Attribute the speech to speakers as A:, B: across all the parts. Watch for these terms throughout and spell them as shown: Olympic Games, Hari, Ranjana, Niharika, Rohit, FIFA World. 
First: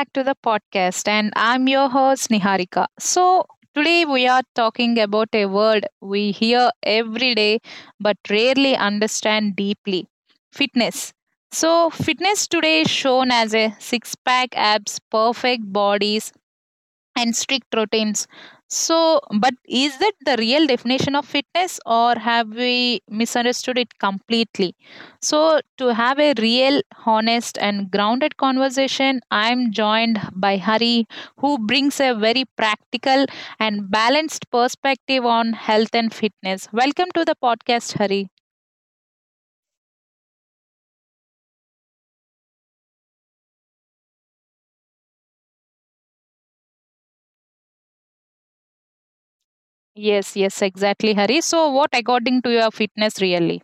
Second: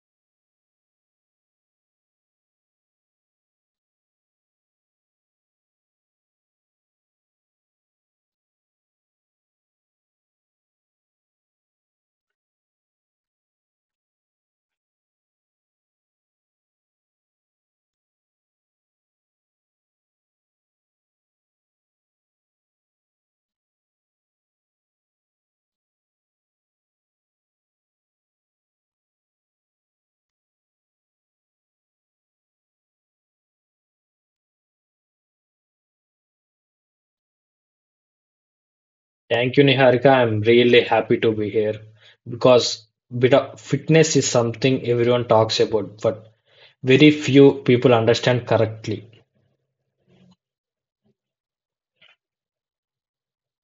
A: back to the podcast. And I'm your host, Niharika. Today we are talking about a word we hear every day but rarely understand deeply: fitness. Fitness today is shown as a six pack abs, perfect bodies, and strict routines. But is that the real definition of fitness, or have we misunderstood it completely? So, to have a real, honest, and grounded conversation, I'm joined by Hari, who brings a very practical and balanced perspective on health and fitness. Welcome to the podcast, Hari.
B: Thank you, Niharika. I'm really happy to be here because bit of fitness is something everyone talks about, but very few people understand correctly.
A: Yes, yes, exactly, Hari. So, what according to your fitness really?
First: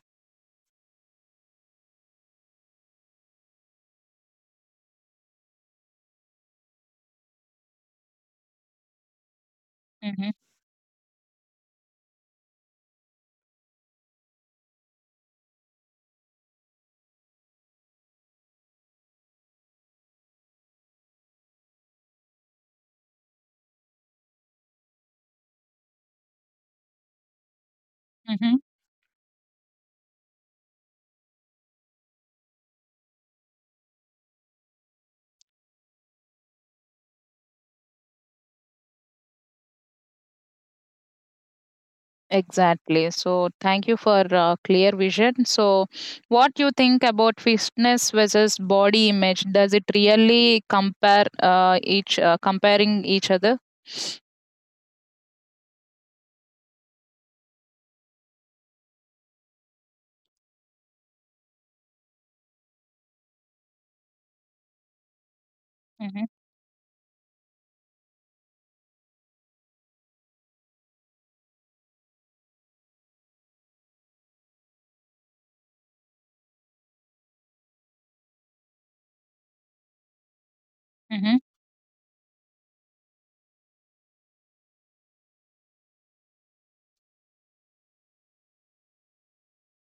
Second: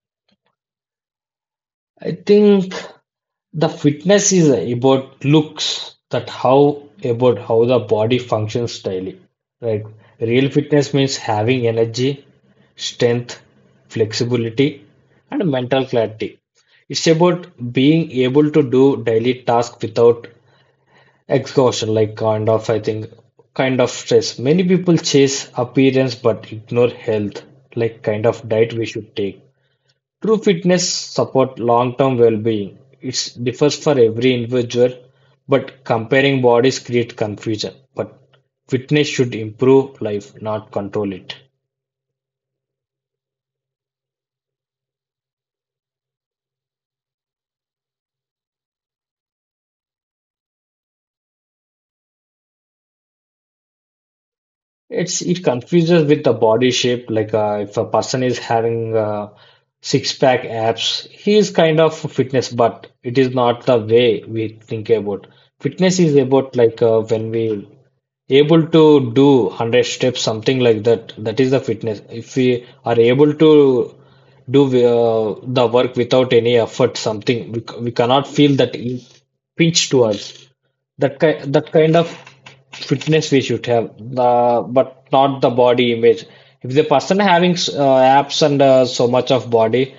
B: I think the fitness is about looks, that how about how the body functions daily, right?
A: hmm
B: Real fitness means having energy, strength, flexibility, and mental clarity. It's about being able to do daily tasks without exhaustion, like kind of, I think, kind of stress. Many people chase appearance but ignore health, like kind of diet we should take. True fitness support long-term well-being. It differs for every individual, but comparing bodies create confusion. But fitness should improve life, not control it.
A: Exactly. So, thank you for clear vision. So, what you think about fitness versus body image? Does it really compare each comparing each other?
B: It confuses with the body shape. Like if a person is having six pack abs, he is kind of fitness, but it is not the way we think about. Fitness is
A: Mm-hmm,
B: about like when we able to do 100 steps something like that, that is the fitness. If we are able to do the work without any effort, something we, we cannot feel that pinch to us, that
A: mm-hmm,
B: kind that kind of fitness we should have, but not the body image. If the person having abs and so much of body,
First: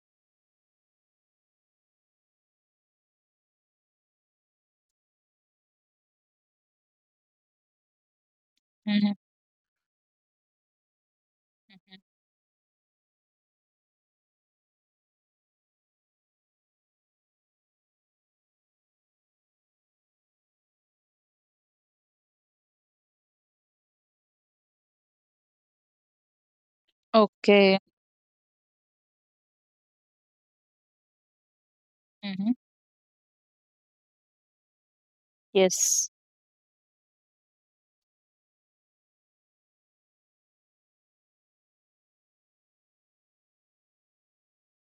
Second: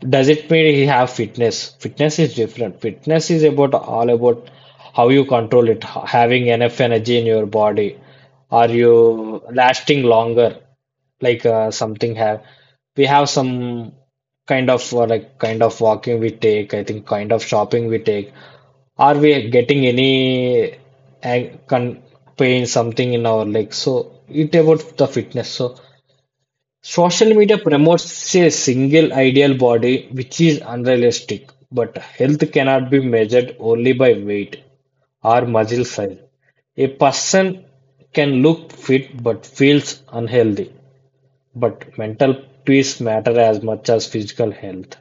B: does it mean he have fitness? Fitness is different. Fitness is about all about how you control it, having enough energy in your body. Are
A: mm-hmm.
B: you lasting longer? Like something have we have some kind of like kind of walking we take, I think kind of shopping we take. Are we getting any ang- con pain something in our leg? So it about the fitness. So social media
A: Okay.
B: promotes a single ideal body which is unrealistic, but health
A: Mm-hmm.
B: cannot be measured only by weight or muscle
A: Yes.
B: size. A person can look fit but feels unhealthy, but mental peace matter as much as physical health.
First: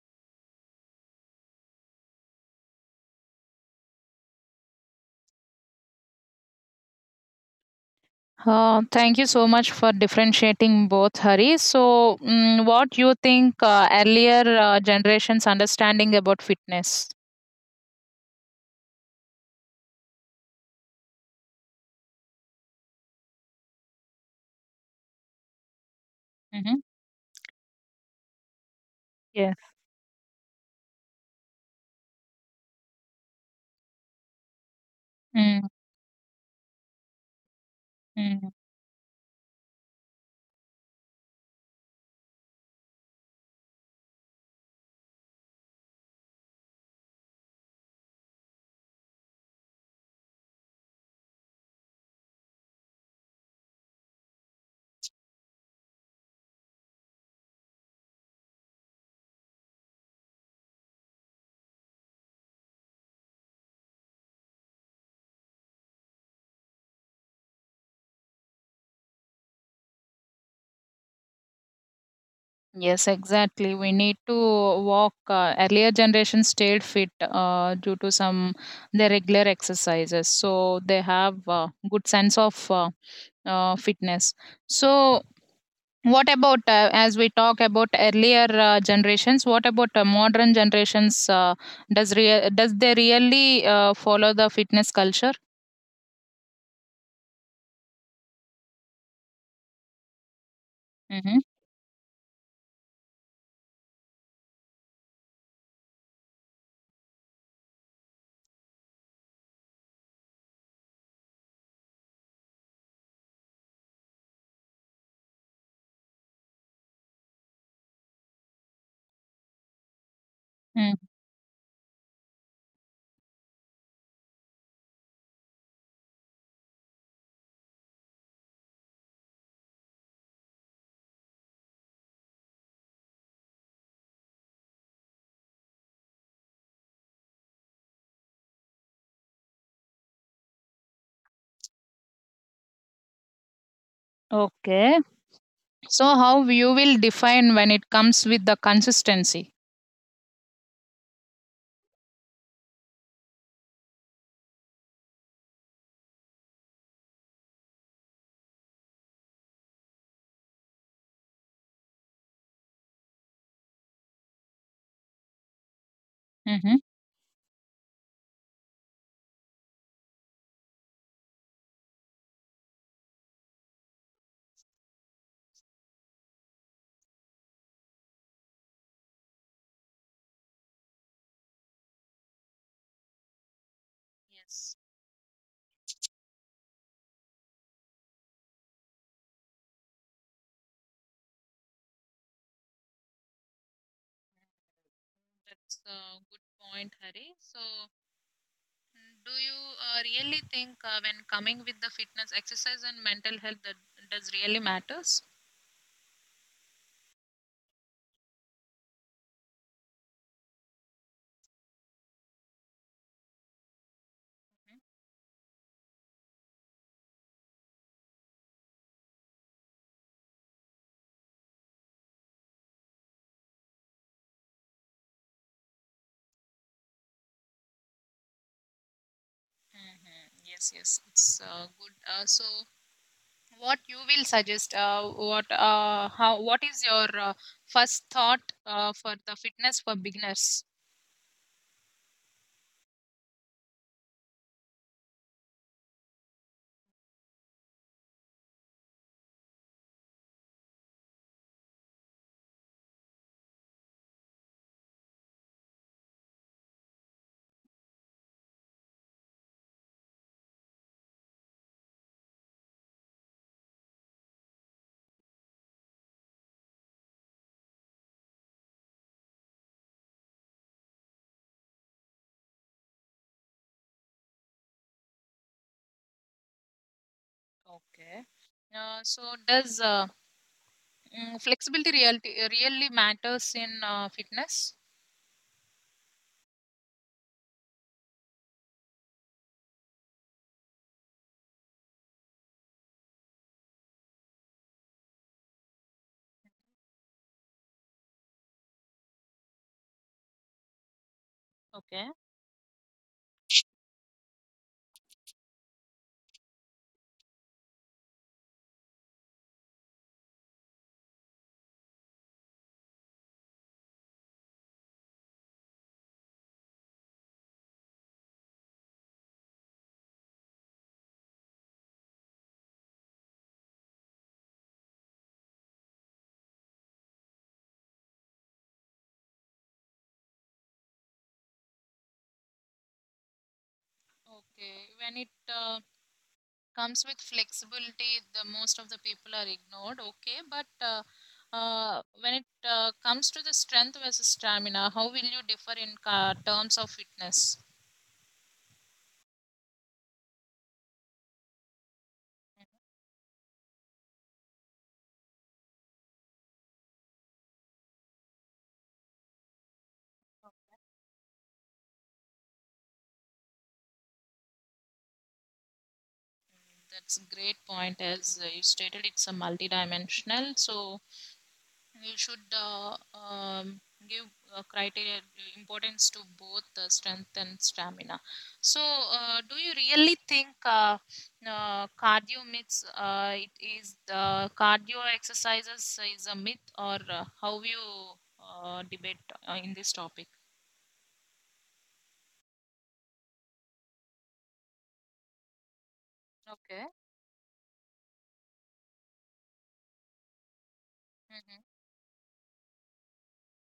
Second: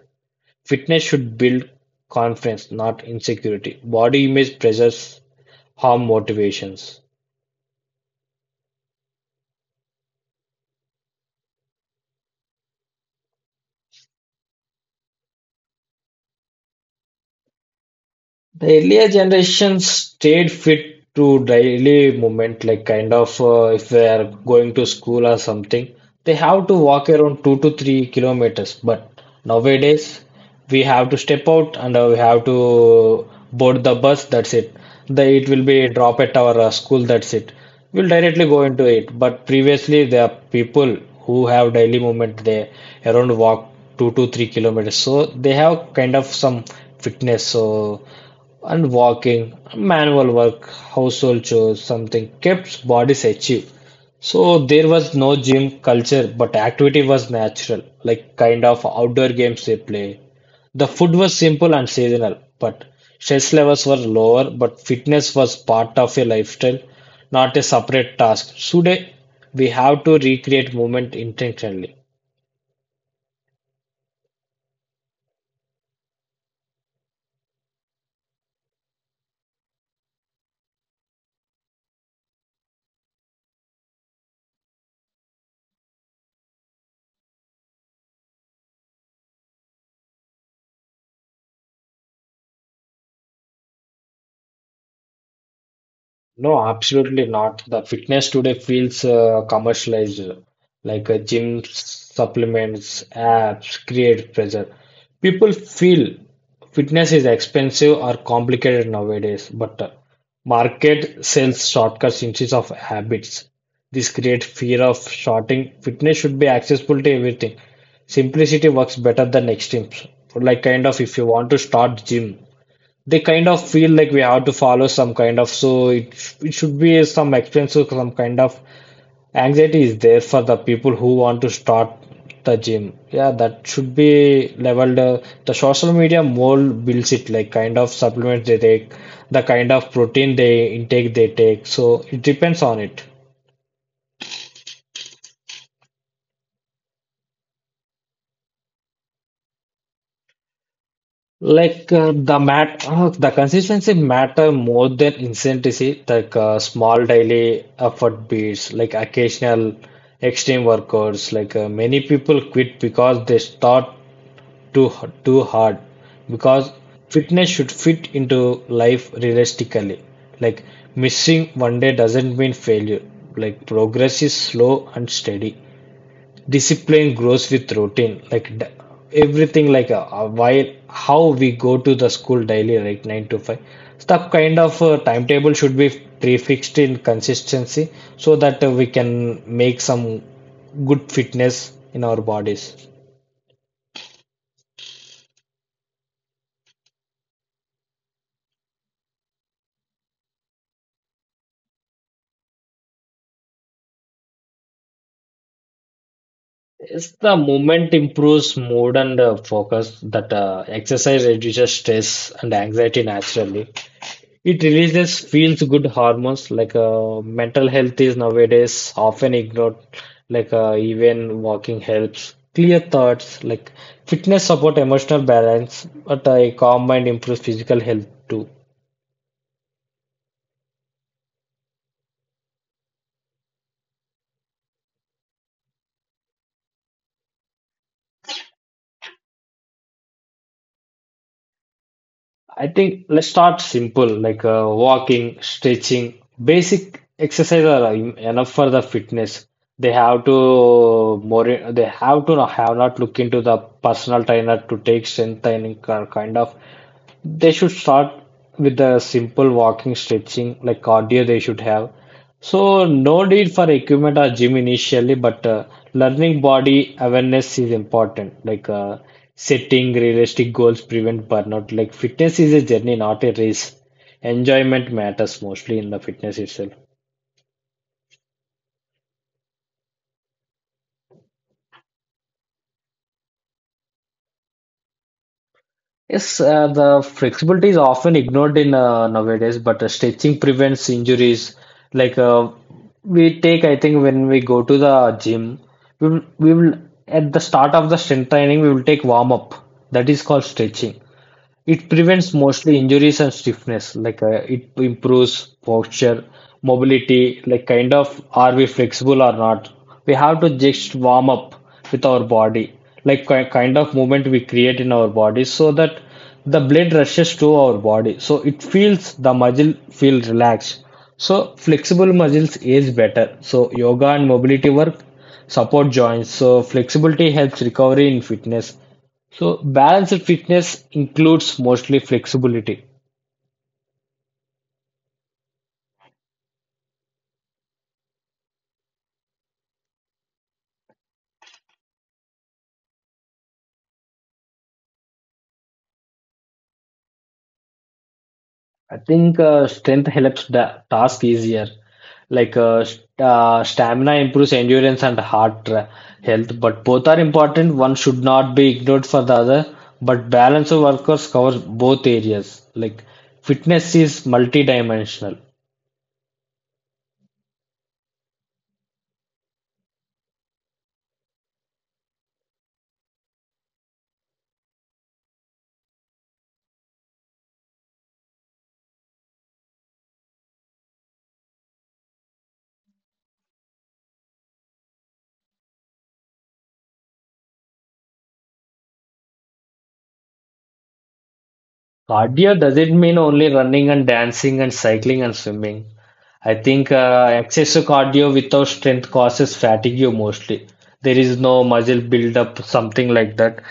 B: Fitness should build confidence, not insecurity. Body image pressures harm motivations.
A: Thank you so much for differentiating both, Hari. So, what you think earlier generations understanding about fitness?
B: The earlier generations stayed fit to daily movement, like kind of if they are going to school or something, they have to
A: Mm-hmm.
B: walk around 2 to 3 kilometers. But
A: Yes.
B: nowadays, we have to step out and we have to board the bus. That's it. The it will
A: Mm-hmm.
B: be drop at our school. That's it. We'll directly go into it. But previously, there are people who have daily movement. They around walk 2 to 3 kilometers, so they have kind of some fitness. So. And walking, manual work, household chores, something kept bodies active. So there was no gym culture, but activity was natural, like kind of outdoor games they play. The food was simple and seasonal, but stress levels were lower, but fitness was part of a lifestyle, not a separate task. Today, we have to recreate movement intentionally.
A: Yes, exactly. We need to walk. Earlier generation stayed fit due to some their regular exercises, so they have good sense of fitness. So, what about as we talk about earlier generations? What about modern generations? Does they really follow the fitness culture?
B: No, absolutely not. The fitness today feels commercialized, like
A: Mm-hmm.
B: gym supplements, apps create pressure. People feel fitness is expensive or complicated nowadays, but market sells shortcuts instead of habits. This creates fear of shorting. Fitness should be accessible to everything. Simplicity works better than extremes. Like kind
A: Mm.
B: of if you want to start gym, they kind of feel like we have to follow some kind of, so it should be some expensive some kind of anxiety is there for the people who want to start the gym, yeah, that should be leveled. The social media more builds it, like kind of supplements they take, the kind of protein they intake they take, so it depends on it.
A: Okay. So, how you will define when it comes with the consistency?
B: Like the consistency matter more than intensity. Like small daily effort beats, like occasional extreme workouts. Like many people quit because they start too hard. Because
A: Mm-hmm.
B: fitness should fit into life realistically. Like missing one day doesn't mean failure. Like progress is slow and steady, discipline grows with routine, like everything, like while how we go to the school daily like 9 to 5. That kind of timetable should be prefixed in consistency so that we can make some good fitness in our bodies.
A: That's a good point, Hari. So, do you really think when coming with the fitness, exercise, and mental health, that does really matters?
B: It's the movement improves mood and focus, that exercise reduces stress and anxiety naturally. It releases feels good hormones, like mental health is nowadays often ignored, like even walking helps, clear thoughts, like fitness support emotional balance, but a calm mind improves physical health too.
A: Yes, yes, it's good. So, what you will suggest? What how? What is your first thought for the fitness for beginners?
B: I think let's start simple, like walking, stretching, basic exercise are enough for the fitness. They have to more, they have to have not look into the personal trainer to take strength training kind of. They should start with the simple walking, stretching, like cardio they should have. So no need for equipment or gym initially, but learning body awareness is important. Like setting realistic goals prevent burnout. Like fitness is a journey, not a race. Enjoyment matters mostly in the fitness itself.
A: Okay. So, does flexibility reality really matters in fitness?
B: Yes, the flexibility is often ignored in nowadays, but stretching prevents injuries. Like we take, I think when we go to the gym, we will at the start of the strength training we will take warm up. That is called stretching. It
A: Okay.
B: prevents mostly injuries and stiffness, like it improves posture, mobility, like kind of are we flexible or not. We have to just warm up with our body, like kind of movement we create in our body so that the blood rushes to our body. So it feels the muscle feel relaxed. So flexible muscles is better. So yoga and mobility work support joints. So flexibility helps recovery in fitness, so balanced fitness includes mostly flexibility.
A: Okay. When it comes with flexibility the most of the people are ignored, okay, but when it comes to the strength versus stamina, how will you differ in terms of fitness?
B: I think strength helps the task easier. Like stamina improves endurance and heart health, but both are important. One should not be ignored for the other. But balance of workers covers both areas. Like fitness is multidimensional.
A: That's a great point. As you stated, it's a multidimensional, so we should, give criteria importance to both strength and stamina. So do you really think cardio myths, it is the cardio exercises is a myth? Or how you debate in this topic?
B: Cardio doesn't mean only running and dancing and cycling and swimming. I
A: Okay.
B: think excessive cardio without strength causes fatigue mostly. There is no
A: hmm
B: muscle build up, something like that.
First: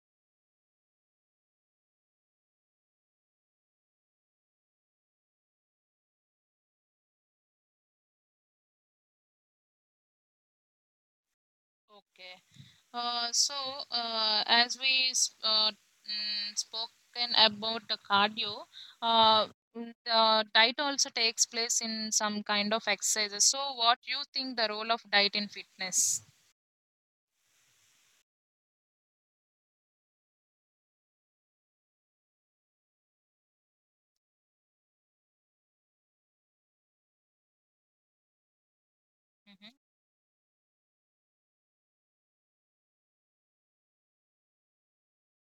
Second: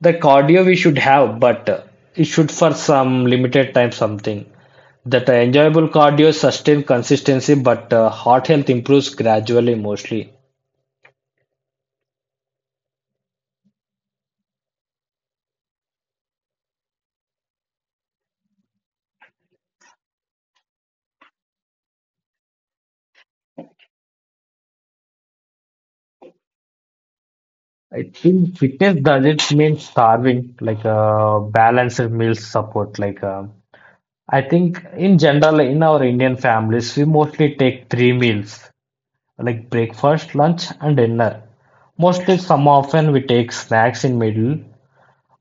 B: The cardio we should have, but it should for some limited time something. That enjoyable cardio sustain consistency, but heart health improves gradually mostly.
A: okay. So, as we spoken about the cardio, uh, the diet also takes place in some kind of exercises. So, what you think the role of diet in fitness?
B: I think fitness doesn't mean starving, like balanced meal support, like. I think in general, in our Indian families, we mostly take three meals like
A: Mm-hmm.
B: breakfast, lunch, and dinner. Mostly, some often we take snacks in middle,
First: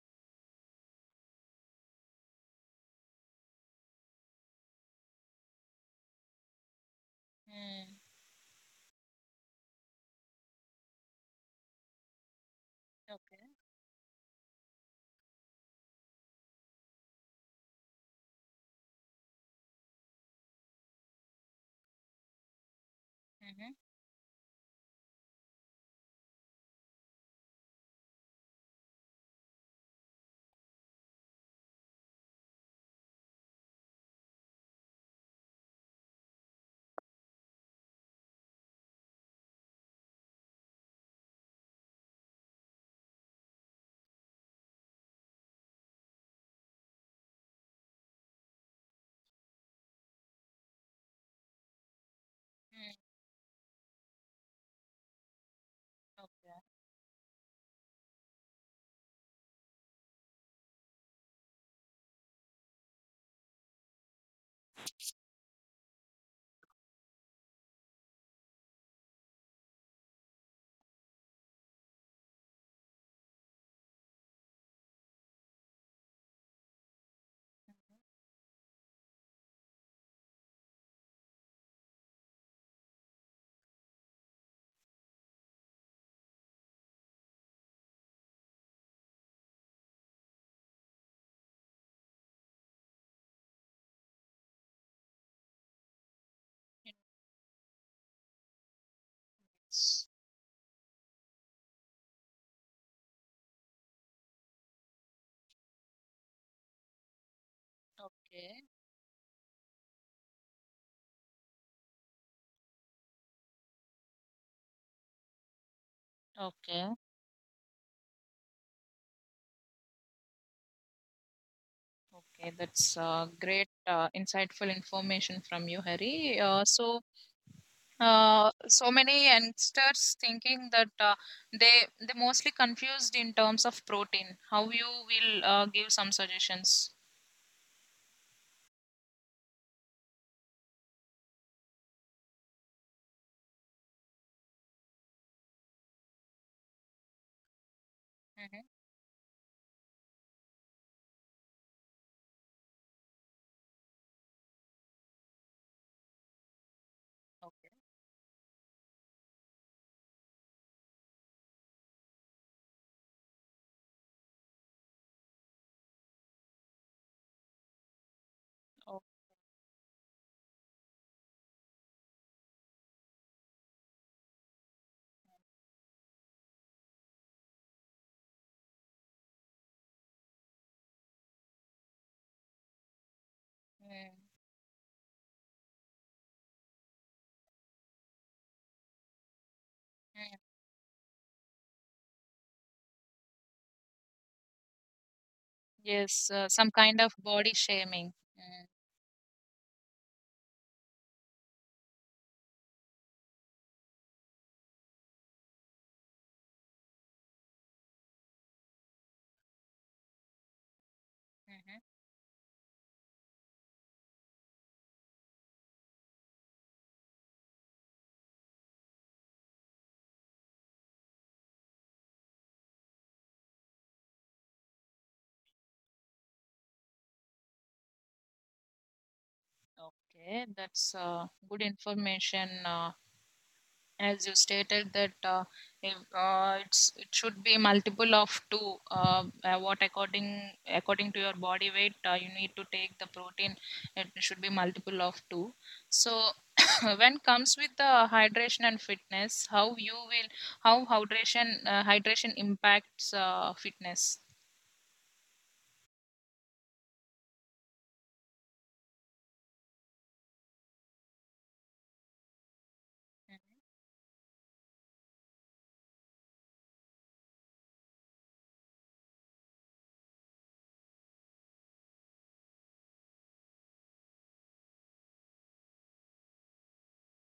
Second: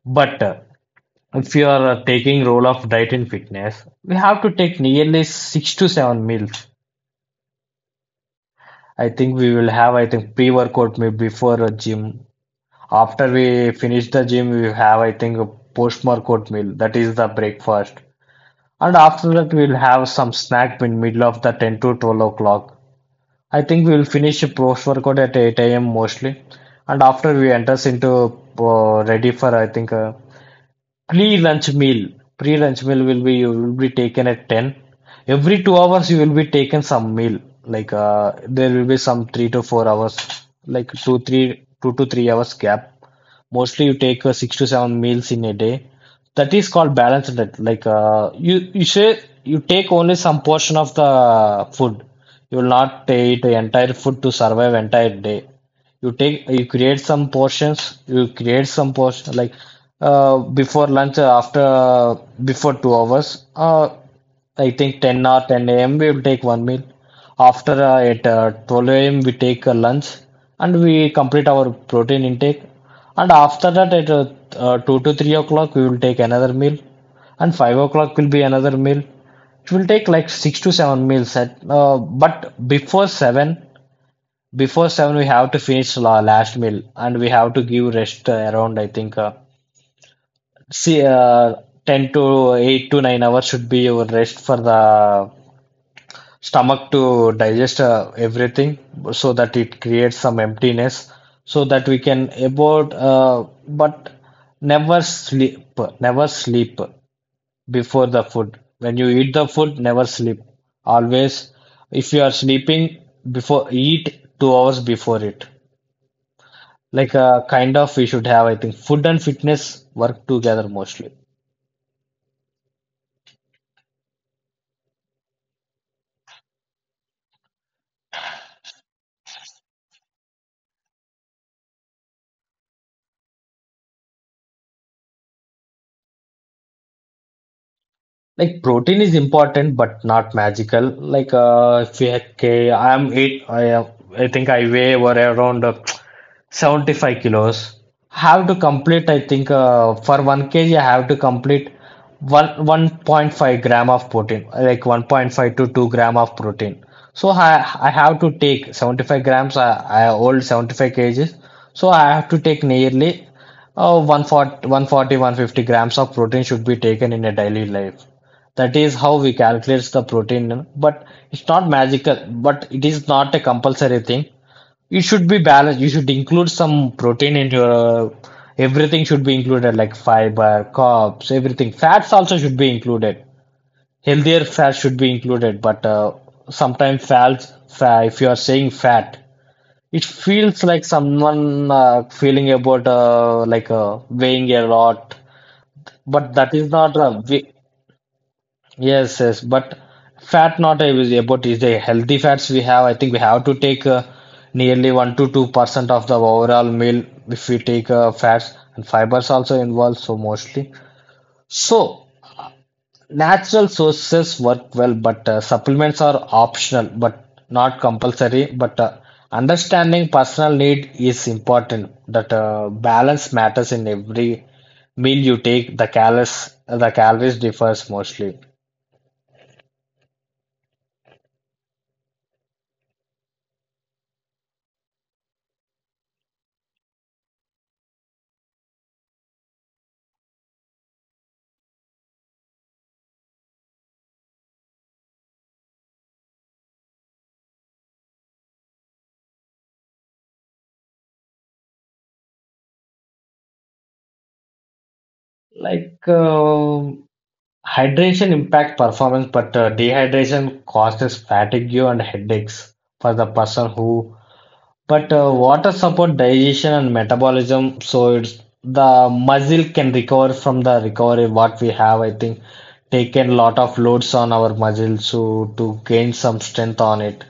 B: but if you are taking role of diet and fitness, we have to take nearly six to seven meals. I think we will have, I think, pre-workout maybe before a gym. After
A: Okay.
B: we finish the gym, we have, I think, a post-workout meal. That is the breakfast. And after that, we'll have some snack in middle of the 10 to 12 o'clock. I
A: Mm-hmm.
B: think we'll finish post workout at 8 a.m. mostly, and after we enters into ready for, I think, pre-lunch meal. Pre-lunch meal will be you will be taken at 10. Every 2 hours you will be taken some meal. Like there will be some 3 to 4 hours, like two to 3 hours gap, mostly you take six to seven meals in a day. That is called balanced diet. Like you say you take only some portion of the food, you will not eat the entire food to survive entire day. You take you create some portions, you create some portion, like before lunch, after uh, before 2 hours, uh, I think 10 a.m. we will take one meal, after at 12 a.m. we take a lunch and we complete our protein intake, and after that at 2 to 3 o'clock we will take another meal, and 5 o'clock will be another meal. It will take like 6 to 7 meals at but before 7, before seven, we have to finish la last meal, and we have to give rest around, I think, see, uh, 10 to 8 to 9 hours should be your rest for the stomach to digest everything, so that it creates some emptiness, so that we can about. But never sleep, never sleep before the food.
A: Okay.
B: When you eat the food, never sleep. Always, if you are sleeping before, eat 2 hours before it.
A: Okay.
B: Like kind of we should have, I think, food and fitness work together mostly.
A: Okay. That's great, insightful information from you, Hari. So, so many youngsters thinking that they mostly confused in terms of protein. How you will give some suggestions?
B: Like protein is important but not magical. Like if we okay, I'm eight. I am, I think I weigh were around 75 kilos. Have to
A: hmm
B: complete. I think for one kg, I have to complete one 1.5 gram of protein, like 1.5 to 2 gram of protein. So I
A: Okay.
B: I have to take 75 grams. I hold 75 kgs. So I have to take nearly 140-150 grams of protein should be taken in a daily life, that is how we calculate the protein. But it's not magical, but it is not a compulsory thing. It should be balanced. You should include some protein in your everything should be included, like fiber, carbs, everything. Fats also should be included.
A: Okay.
B: Healthier fats should be included, but sometimes fats, if you are saying fat, it
A: Mm.
B: feels like someone feeling about like weighing a lot,
A: Yes,
B: but that
A: some
B: is not
A: kind of
B: we.
A: body shaming. Mm-hmm.
B: Yes, yes, but fat not is about is the healthy fats we have. I think we have to take nearly 1% to 2% of the overall meal if we take fats and fibers also involved. So mostly, so natural sources work well, but supplements are optional, but not compulsory. But understanding personal need is important. That balance matters in every meal you take. The calories differs mostly.
A: Okay, that's good information. As you stated that if, it's it should be multiple of two, what according to your body weight you need to take the protein, it should be multiple of two. So when comes with the hydration and fitness, how you will, how hydration hydration impacts fitness?
B: Like hydration impact performance, but dehydration causes fatigue and headaches for the person who. But water support digestion and metabolism, so it's the muscle can recover from the recovery. What we have, I think, taken lot of loads on our muscle so to gain some strength on it.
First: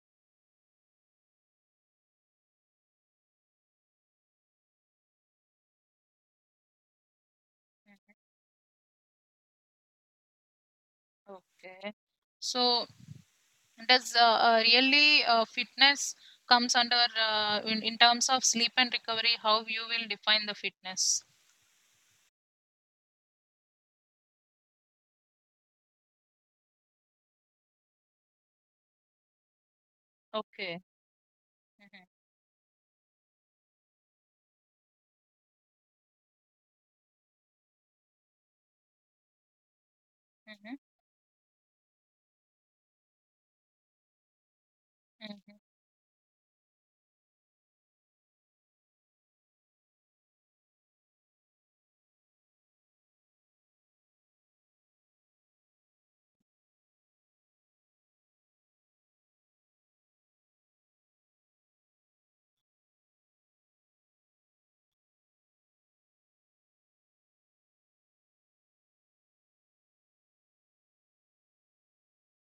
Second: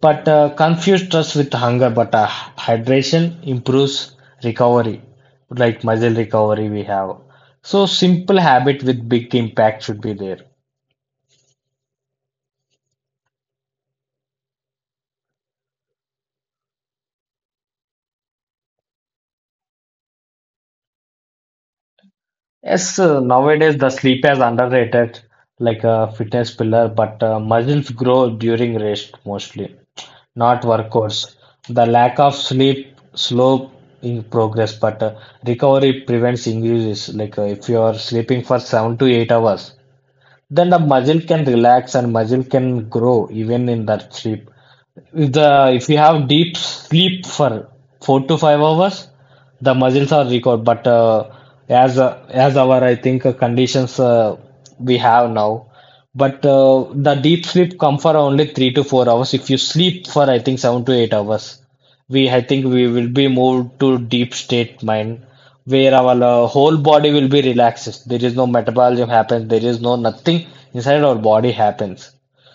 B: But confuse stress with hunger. But hydration improves recovery, like muscle recovery we have. So simple habit with big impact should be there.
A: Okay. So does really fitness comes under in terms of sleep and recovery? How you will define the fitness?
B: Yes, nowadays the sleep is underrated, like a fitness pillar. But muscles grow during rest mostly, not
A: Okay.
B: workouts. The
A: Mhm,
B: lack of sleep slow in progress, but recovery prevents injuries. Like if you are sleeping for 7 to 8 hours, then
A: mhm,
B: the muscle can relax and muscle can grow even in the sheep.
A: mhm.
B: The If you have deep sleep for 4 to 5 hours, the muscles are recovered. But as our I think conditions we have now, but the deep sleep come for only 3 to 4 hours. If you sleep for I think 7 to 8 hours, we I think we will be moved to deep state mind where our whole body will be relaxed. There is no metabolism happens. There is no nothing inside our body happens.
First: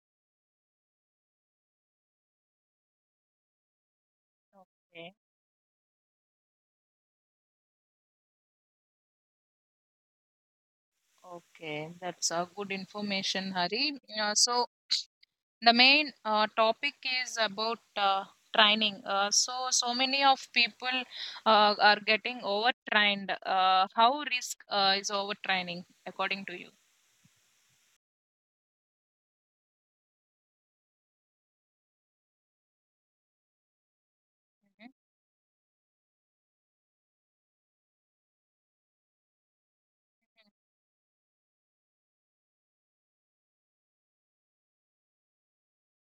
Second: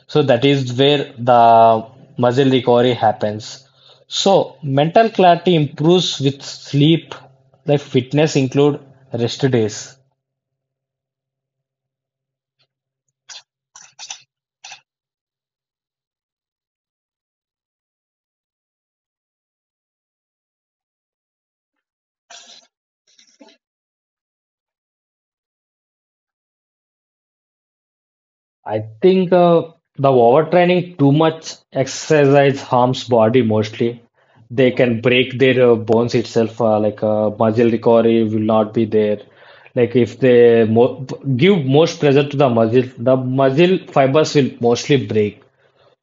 B: So that is where the muscle recovery happens. So mental
A: Okay.
B: clarity improves with sleep. The fitness include rest days.
A: Okay. That's a good information, Hari. So, the main topic is about training. So many of people are getting overtrained. How risk is overtraining according to you?
B: I think the overtraining too much exercise harms body mostly. They
A: Mhm.
B: can break their bones itself. Like muscle recovery will not be there. Like if they mo give most pressure to the muscle fibers will mostly break.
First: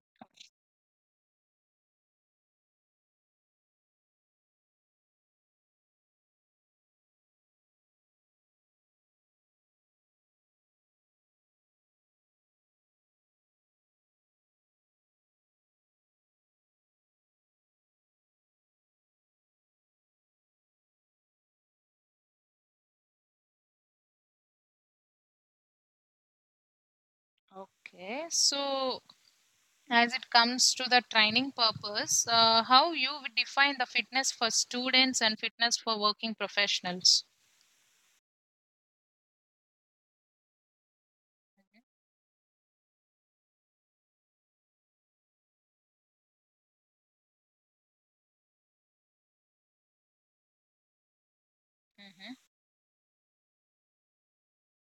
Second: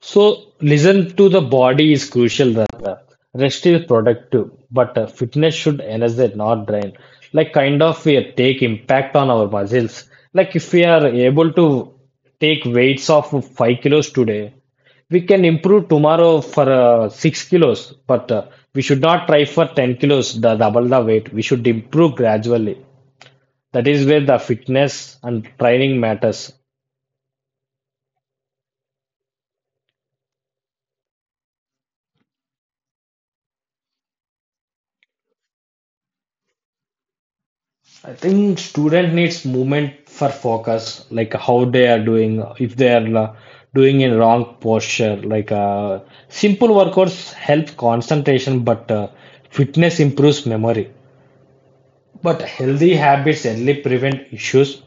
B: So, listen to the body is crucial there. Rest is productive, but fitness should energize, not drain. Like, kind of, we take impact on our muscles. Like, if we are able to take weights of 5 kilos today, we can improve tomorrow for 6 kilos, but we should not try for 10 kilos, the double the weight. We should improve gradually. That is where the fitness and training matters.
A: Okay. So as it comes to the training purpose, how you would define the fitness for students and fitness for working professionals?
B: I think student needs movement for focus, like how they are doing, if they are doing in wrong posture. Like simple workouts help concentration, but fitness improves memory. But healthy habits only prevent issues.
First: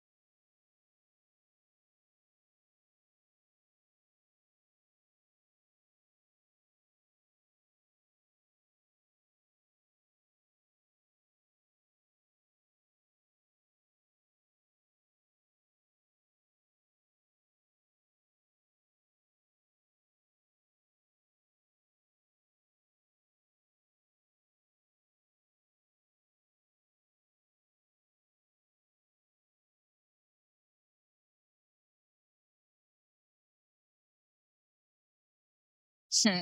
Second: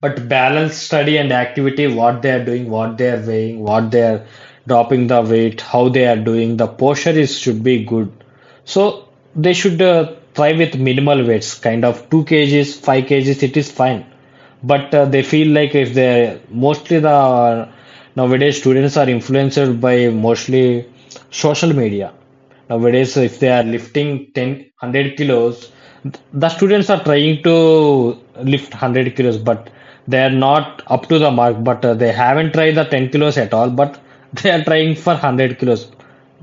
B: But balance study and activity, what they are doing, what they are weighing, what they are dropping the weight, how they are doing, the posture is should be good. So they should try with minimal weights, kind of 2 kgs, 5 kgs, it is fine, but they feel like if they mostly the nowadays students are influenced by mostly social media nowadays. If they are lifting 10 100 kilos, the students are trying to lift 100 kilos, but they are not up to the mark, but they haven't tried the 10 kilos at all, but they are trying for 100 kilos.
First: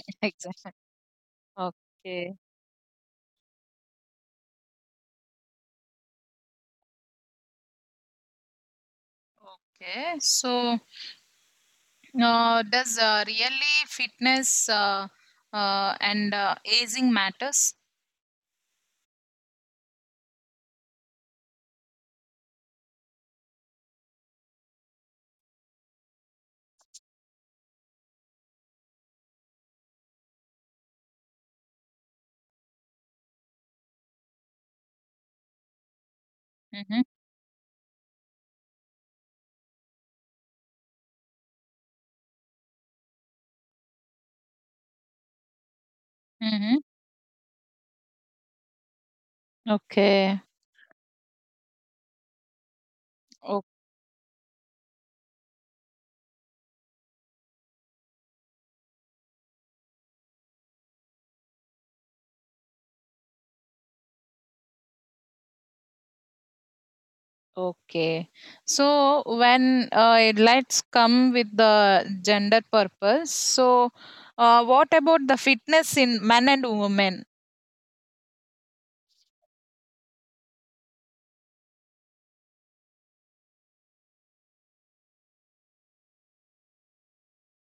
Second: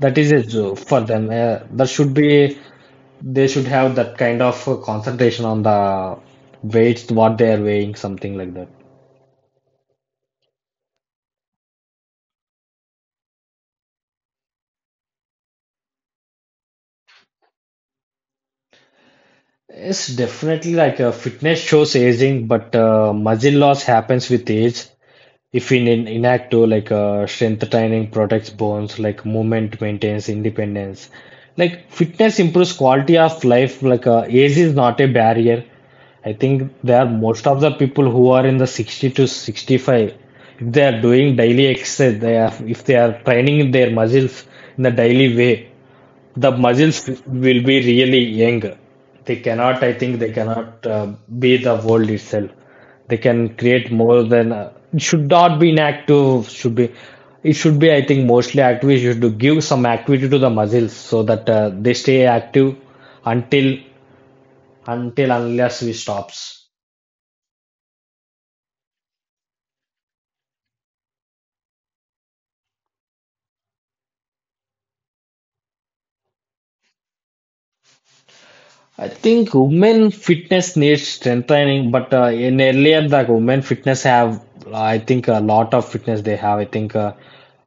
B: That is it for them uh, That should be
A: Okay.
B: they should have that kind of concentration on the weights, what they are weighing, something like that.
A: Okay, so does really fitness and aging matters?
B: It's definitely like a fitness shows aging, but muscle loss happens with age. If we in inactive, like strength training protects bones, like movement maintains independence. Like fitness improves quality of life. Like age is not a barrier. I think
A: Mm-hmm.
B: there are most of the people who are in the 60 to 65, if they are doing daily exercise, they are, if they are training their muscles in a daily way, the
A: Mm-hmm.
B: muzzles will be really young. They cannot, I think, they
A: Okay.
B: cannot be the world itself. They can
A: O-
B: create more than it should not be an active. Should be it should be, I think, mostly active. You should give some activity to the muzzles so that they stay active until unless we stops.
A: okay. So when it lights come with the gender purpose, so what about the fitness in men and women?
B: I think women fitness needs strengthening, but in earlier the women fitness have I think a lot of fitness they have. I think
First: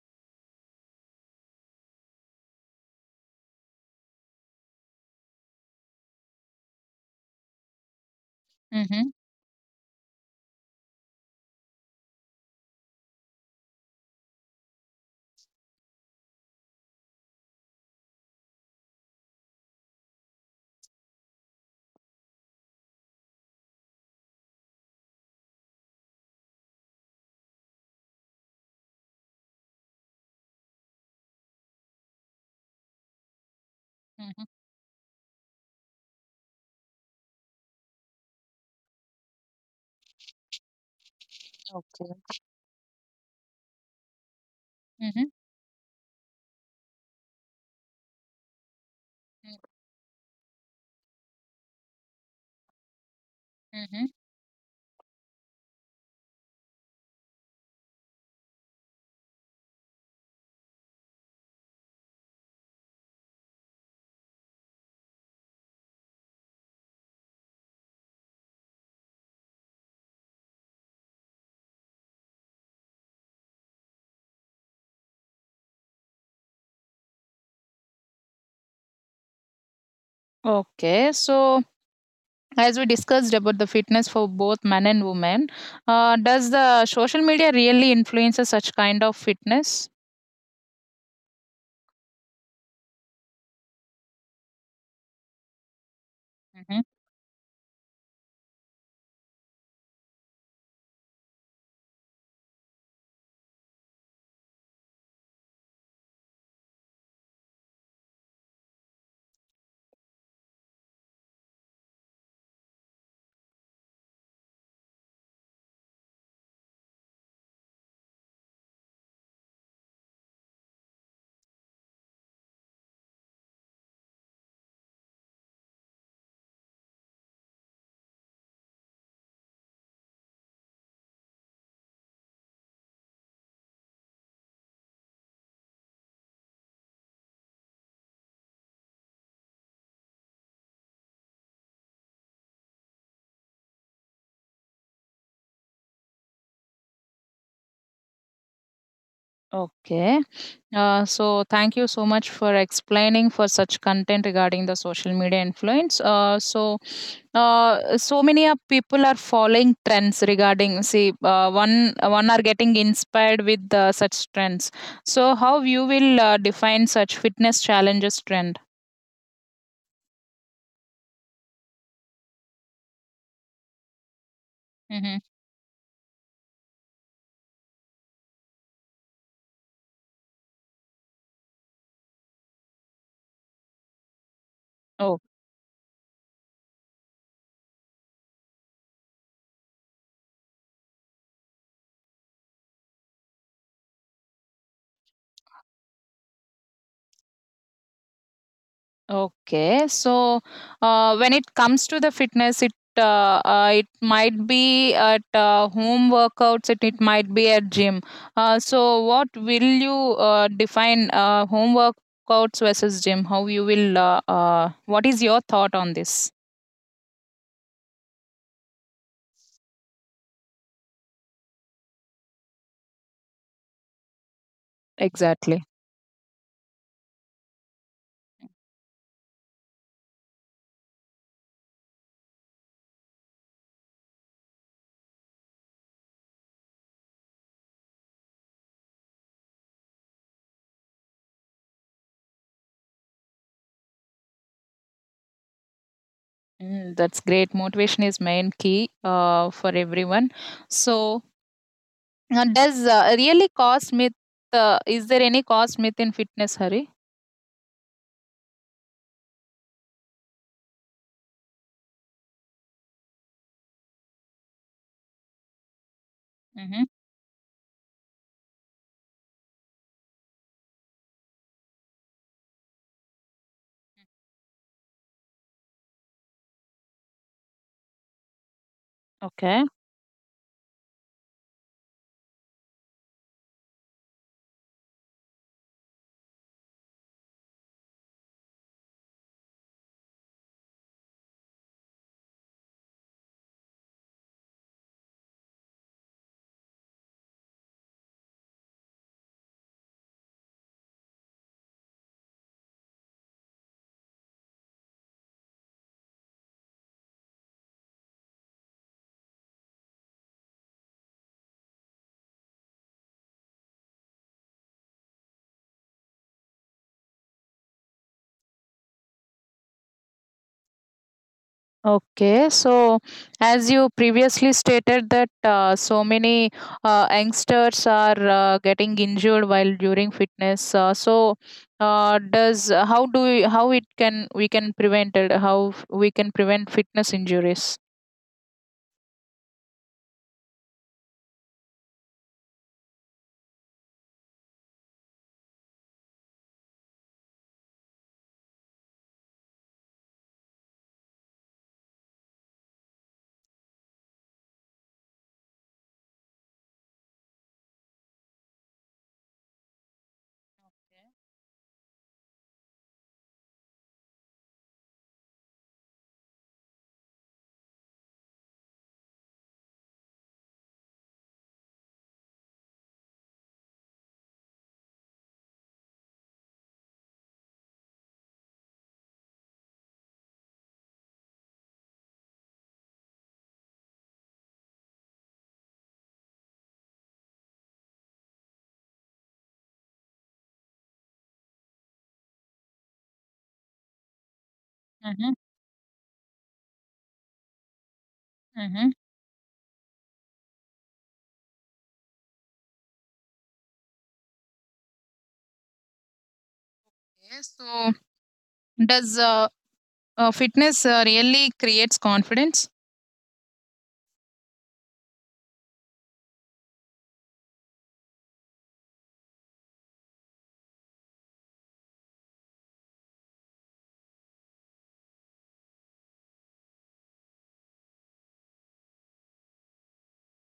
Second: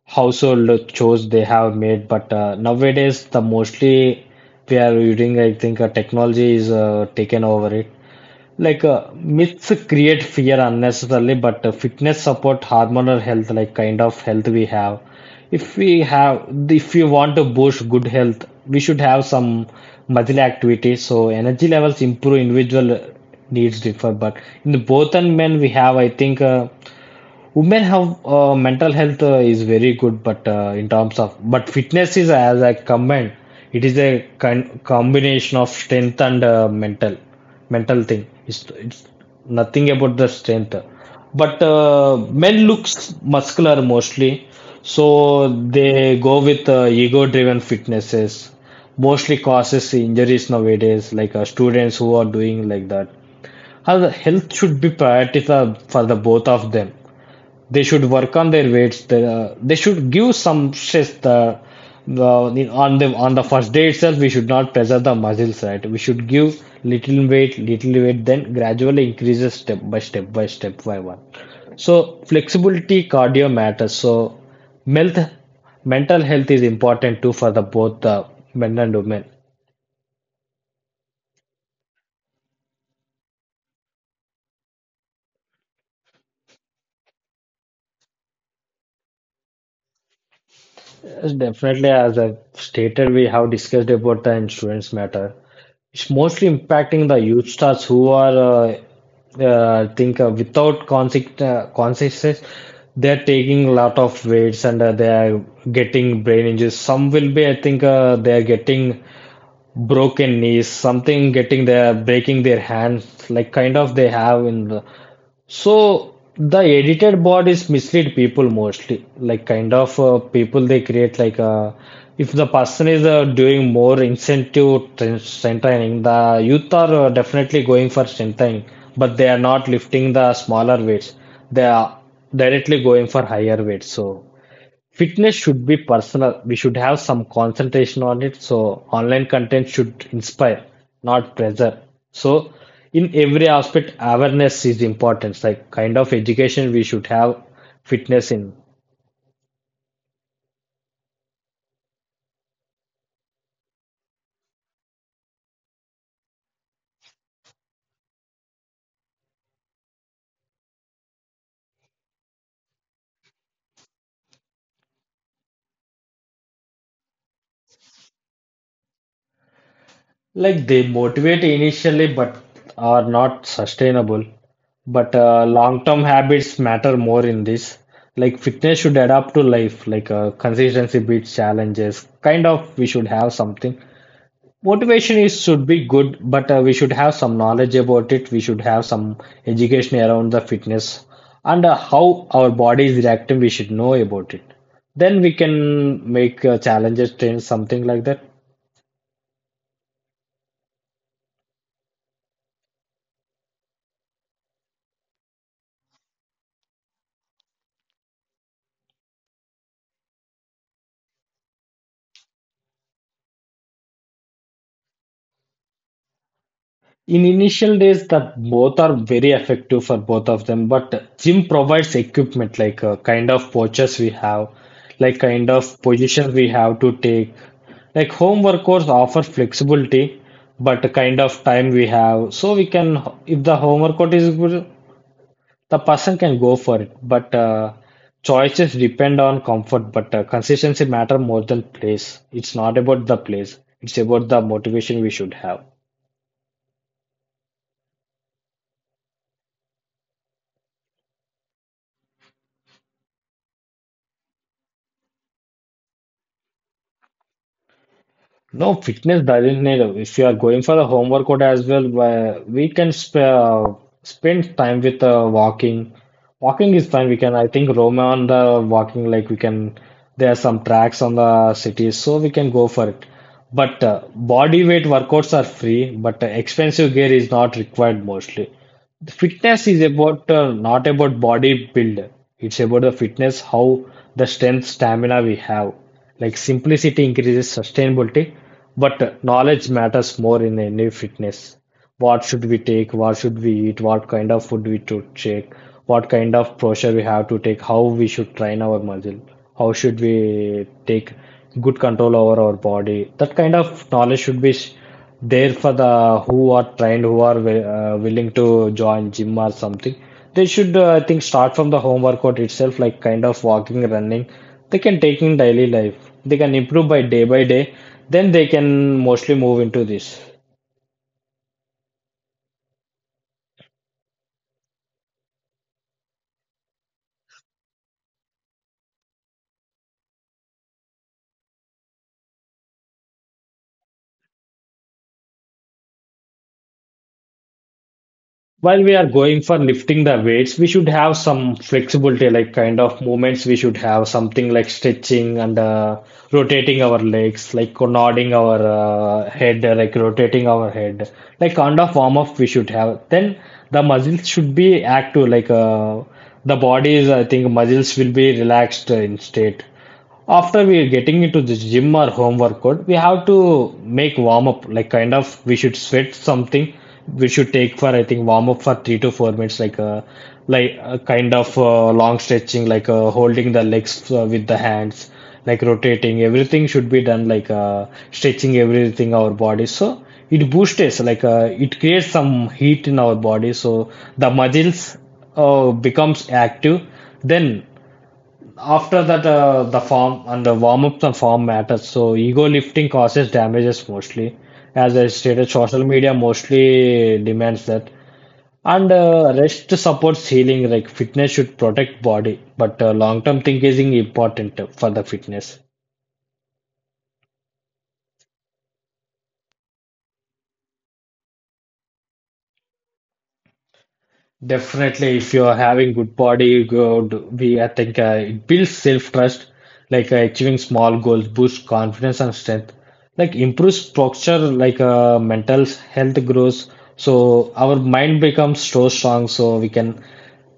B: household chores they have made, but nowadays the mostly we are using I think technology is taken over it, like
A: Mm-hmm.
B: myths create fear unnecessarily, but fitness support hormonal health like kind of health we have, if we have, if you want to boost good health we should have some muscle activity, so energy levels improve, individual needs differ, but in the both and men we have, I think women have mental health is very good, but in terms of, but fitness is as I comment, it is a
A: Mm-hmm.
B: combination of strength and mental thing, it's nothing about the strength, but
A: Okay.
B: men looks muscular mostly, so
A: Mm-hmm.
B: they go with ego driven fitnesses mostly causes injuries nowadays, like students who are doing like that. How
A: Mm-hmm.
B: the health should be priority for the both of them, they should work on their weights, they should give some stress on the first day itself, we should not pressure the muscles right, we should give little weight then gradually increases step by step by step by one, so flexibility cardio matters, so health mental health is important too for the both men and women.
A: Okay. So as we discussed about the fitness for both men and women, does the social media really influences such kind of fitness?
B: Yes, definitely. As I've stated, we have discussed about the insurance matter. It's mostly
A: Mhm.
B: impacting the youth stars who are, I think, without conscious, consciousness. They're taking a lot of weights and they are getting brain injuries. Some will be, I think, they are getting broken knees, something getting their breaking their hands, like kind of they have in the. So the edited bodies mislead people mostly, like kind of people they create, like if the person is doing more incentive strength training, the youth are definitely going for strength training, but they are not lifting the smaller weights. They are directly going for higher weights. So. Fitness should be personal. We should have some concentration on it. So online content should inspire, not pressure. So in every aspect, awareness is important. Like kind of education we should have fitness in.
A: Okay. Uh, so thank you so much for explaining for such content regarding the social media influence. So, so many of people are following trends regarding see, one are getting inspired with such trends. So how you will define such fitness challenges trend?
B: Like they motivate initially, but are not sustainable. But
A: Mhm.
B: long-term habits matter more in this. Like fitness should adapt to life, like consistency beats challenges. Kind of we should have something. Motivation is should be good, but we should have some knowledge about it, we should have some education around the fitness, and how our body is reacting we should know about it, then we can make challenges train something like that.
A: Okay, so when it comes to the fitness, it might be at home workouts, it might be at gym. So what will you define home workouts versus gym? How you will? What is your thought on this?
B: In initial days, that both are very effective for both of them. But gym provides equipment like kind of postures we have, like kind
A: Exactly?
B: of positions we have to take. Like home workouts offer flexibility, but the kind of time we have, so we can. If the home workout is good, the person can go for it. But choices depend on comfort. But consistency matter more than place. It's not about the place. It's about the motivation we should have.
A: Mm, that's great. Motivation is main key for everyone. So does really cost myth? Is there any cost myth in fitness, Hari?
B: No, fitness doesn't need. If you are going for a home workout as well, we can sp spend time with walking. Walking
A: Mm-hmm.
B: is fine. We can, I think, roam on the walking. Like we can, there are some tracks on the cities, so we can go for it. But body weight workouts are free, but expensive gear is not required mostly.
A: Okay.
B: Fitness is about not about body build. It's about the fitness, how the strength, stamina we have. Like simplicity increases sustainability, but knowledge matters more in any fitness. What should we take? What should we eat? What kind of food we to take? What kind of pressure we have to take? How we should train our muscle? How should we take good control over our body? That kind of knowledge should be there for the who are trained, who are willing to join gym or something. They should, I think, start from the home workout itself, like kind of walking, running. They can take in daily life. They can improve by day by day. Then they can mostly move into this.
A: Okay, so as you previously stated that so many youngsters are getting injured while during fitness. So, does how do we, how it can we can prevent it? How we can prevent fitness injuries?
B: While we are going for lifting the weights, we should have some flexibility, like kind of movements. We should have something like stretching and rotating our legs, like nodding our head, like rotating our head, like kind of warm up we should have. Then the muscles should be active, like the body is, I think, muscles will be relaxed in state after we are getting into the gym or home workout. We have to make warm up like kind of we should sweat something. We should take for I think warm up for 3 to 4 minutes, like a kind of long stretching, like holding the legs with the hands, like rotating everything should be done, like stretching everything our body, so it boosts, like it creates some heat in our body, so the muscles becomes active. Then after that, the form and the warm ups and form matters. So ego lifting causes damages mostly. As I
A: Mm-hmm,
B: stated, social media mostly demands that.
A: mm-hmm.
B: And rest supports healing. Like fitness should protect body, but long term thinking is important for the fitness.
A: Yes. So does fitness really creates confidence?
B: Definitely, if you are having good body, good, we I think it builds self-trust, like achieving small goals, boosts confidence and strength, like improves posture, like mental health grows. So our mind becomes so strong, so we can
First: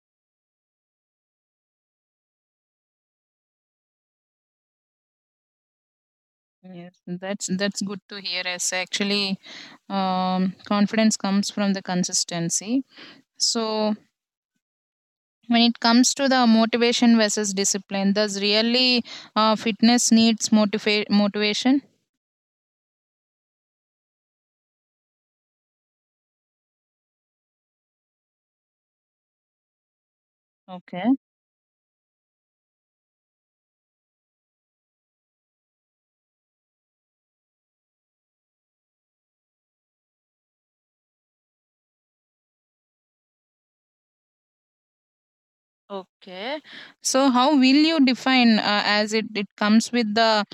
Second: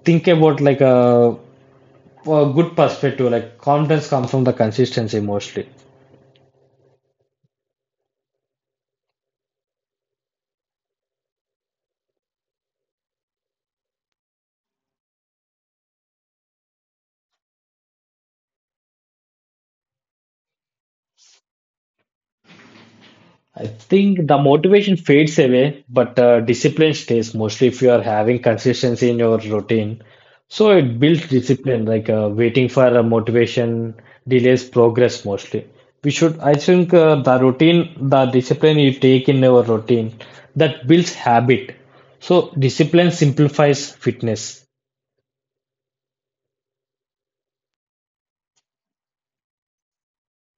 B: think about a good perspective. Like confidence comes from the consistency mostly.
A: Yes, that's good to hear. As actually, confidence comes from the consistency. So when it comes to the motivation versus discipline, does really fitness needs motivation?
B: I think the motivation fades away, but discipline stays mostly if you are having consistency in your routine. So it
A: Okay.
B: builds discipline, like waiting for a motivation delays progress mostly. We should, I think, the routine, the discipline you take in your routine, that builds habit. So discipline simplifies fitness.
A: Okay. So how will you define, as it, it comes with the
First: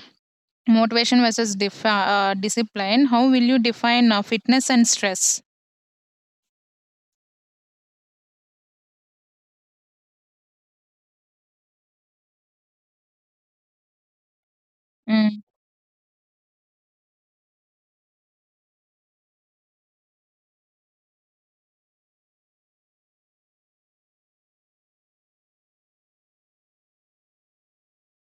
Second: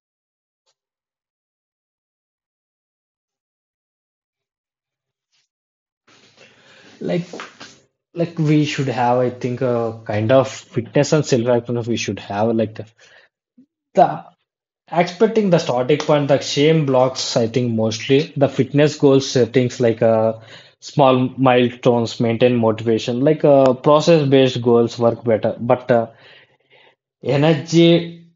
A: motivation versus discipline, how will you define fitness and stress?
B: Like, like we should have, I think, a kind of fitness and self-awareness we should have, like the
A: Mm.
B: expecting the starting point, the shame blocks, I think mostly the fitness goals settings, like small milestones, maintain motivation, like process based goals work better. But energy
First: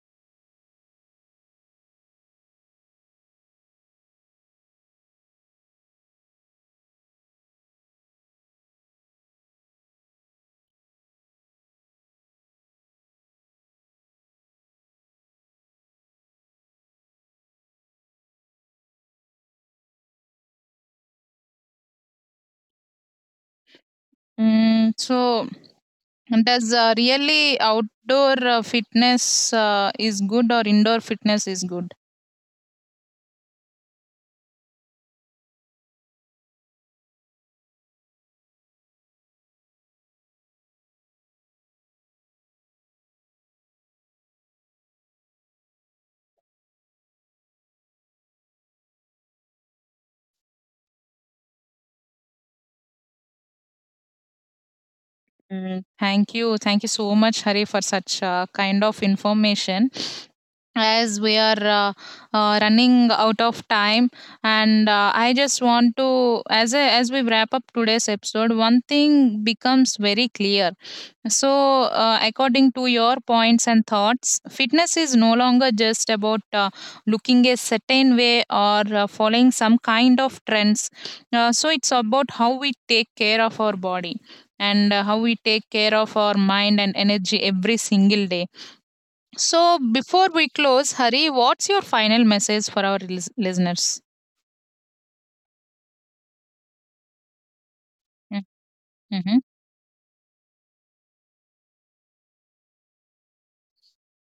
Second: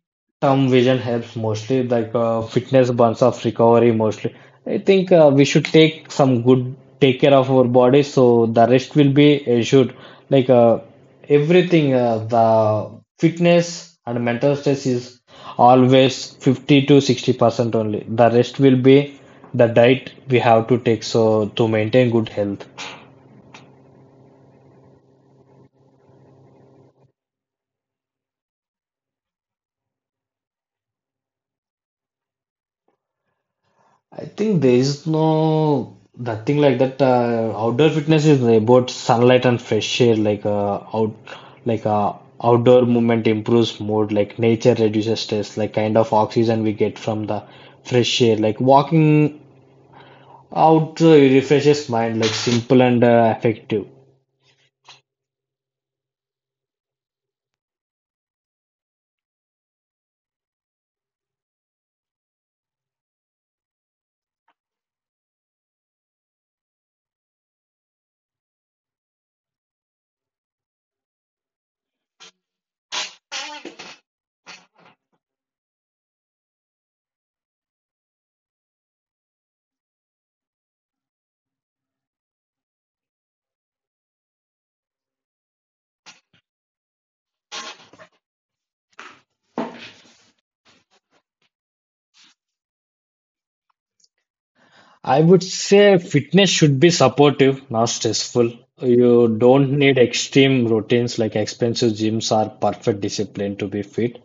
B: term vision helps mostly, like fitness burns off recovery mostly. I think we should take some good take care of our body so the rest will be assured. Like everything, the fitness and mental stress is always 50 to 60% only. The rest will be the diet we have to take so to maintain good health.
A: Mm, so does really outdoor fitness is good or indoor fitness is good?
B: I think there is no nothing like that. Outdoor fitness is about sunlight and fresh air, like like outdoor movement improves mood, like nature reduces stress, like kind of oxygen we get from the fresh air, like walking out refreshes mind, like simple and effective.
A: Mm, thank you so much, Hari, for such kind of information. As we are running out of time, and I just want to, as we wrap up today's episode, one thing becomes very clear. So according to your points and thoughts, fitness is no longer just about looking a certain way or following some kind of trends. So, it's about how we take care of our body and how we take care of our mind and energy every single day. So, before we close, Hari, what's your final message for our listeners?
B: I would say fitness should be supportive, not
A: Mm-hmm,
B: stressful. You
A: mm-hmm,
B: don't need extreme routines like expensive gyms or perfect discipline to be fit.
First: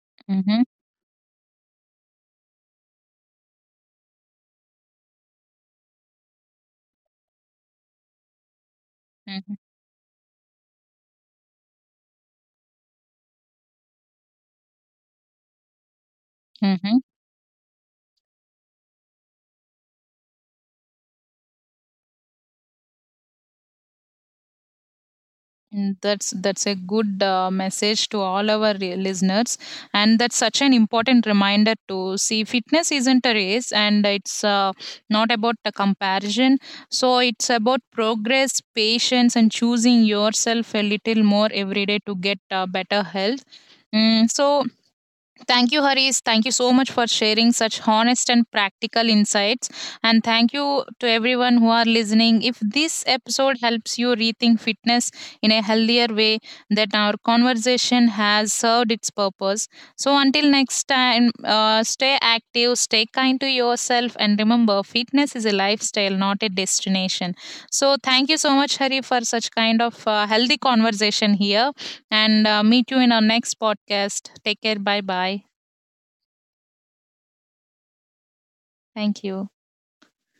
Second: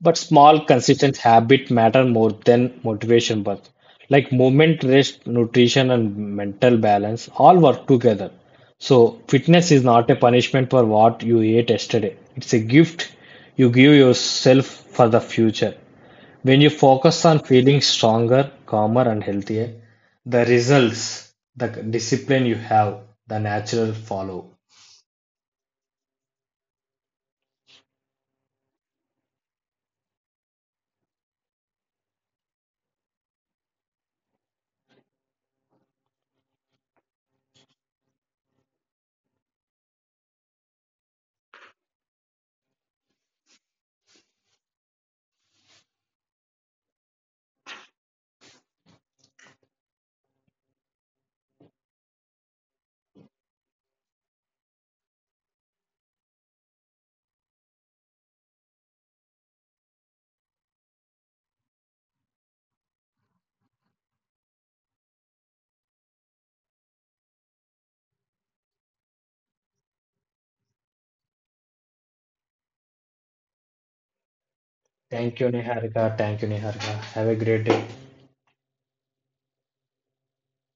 B: But
A: mm-hmm,
B: small, consistent habit matter more than motivation. But like movement, rest, nutrition, and mental balance all work together. So
A: mm-hmm.
B: fitness is not a punishment for what you ate yesterday. It's a gift you give yourself for the future. When you
A: mm-hmm.
B: focus on feeling stronger, calmer, and healthier, the results, the discipline you have, the natural follow.
A: That's a good message to all our listeners, and that's such an important reminder to see fitness isn't a race, and it's not about the comparison. So it's about progress, patience, and choosing yourself a little more every day to get better health. Mm, so thank you, Harish. Thank you so much for sharing such honest and practical insights. And thank you to everyone who are listening. If this episode helps you rethink fitness in a healthier way, that our conversation has served its purpose. So until next time, stay active, stay kind to yourself, and remember, fitness is a lifestyle, not a destination. So thank you so much, Hari, for such kind of healthy conversation here. And meet you in our next podcast. Take care. Bye bye.
B: Thank you, Niharika. Thank you, Niharika. Have a great day.
A: Thank you.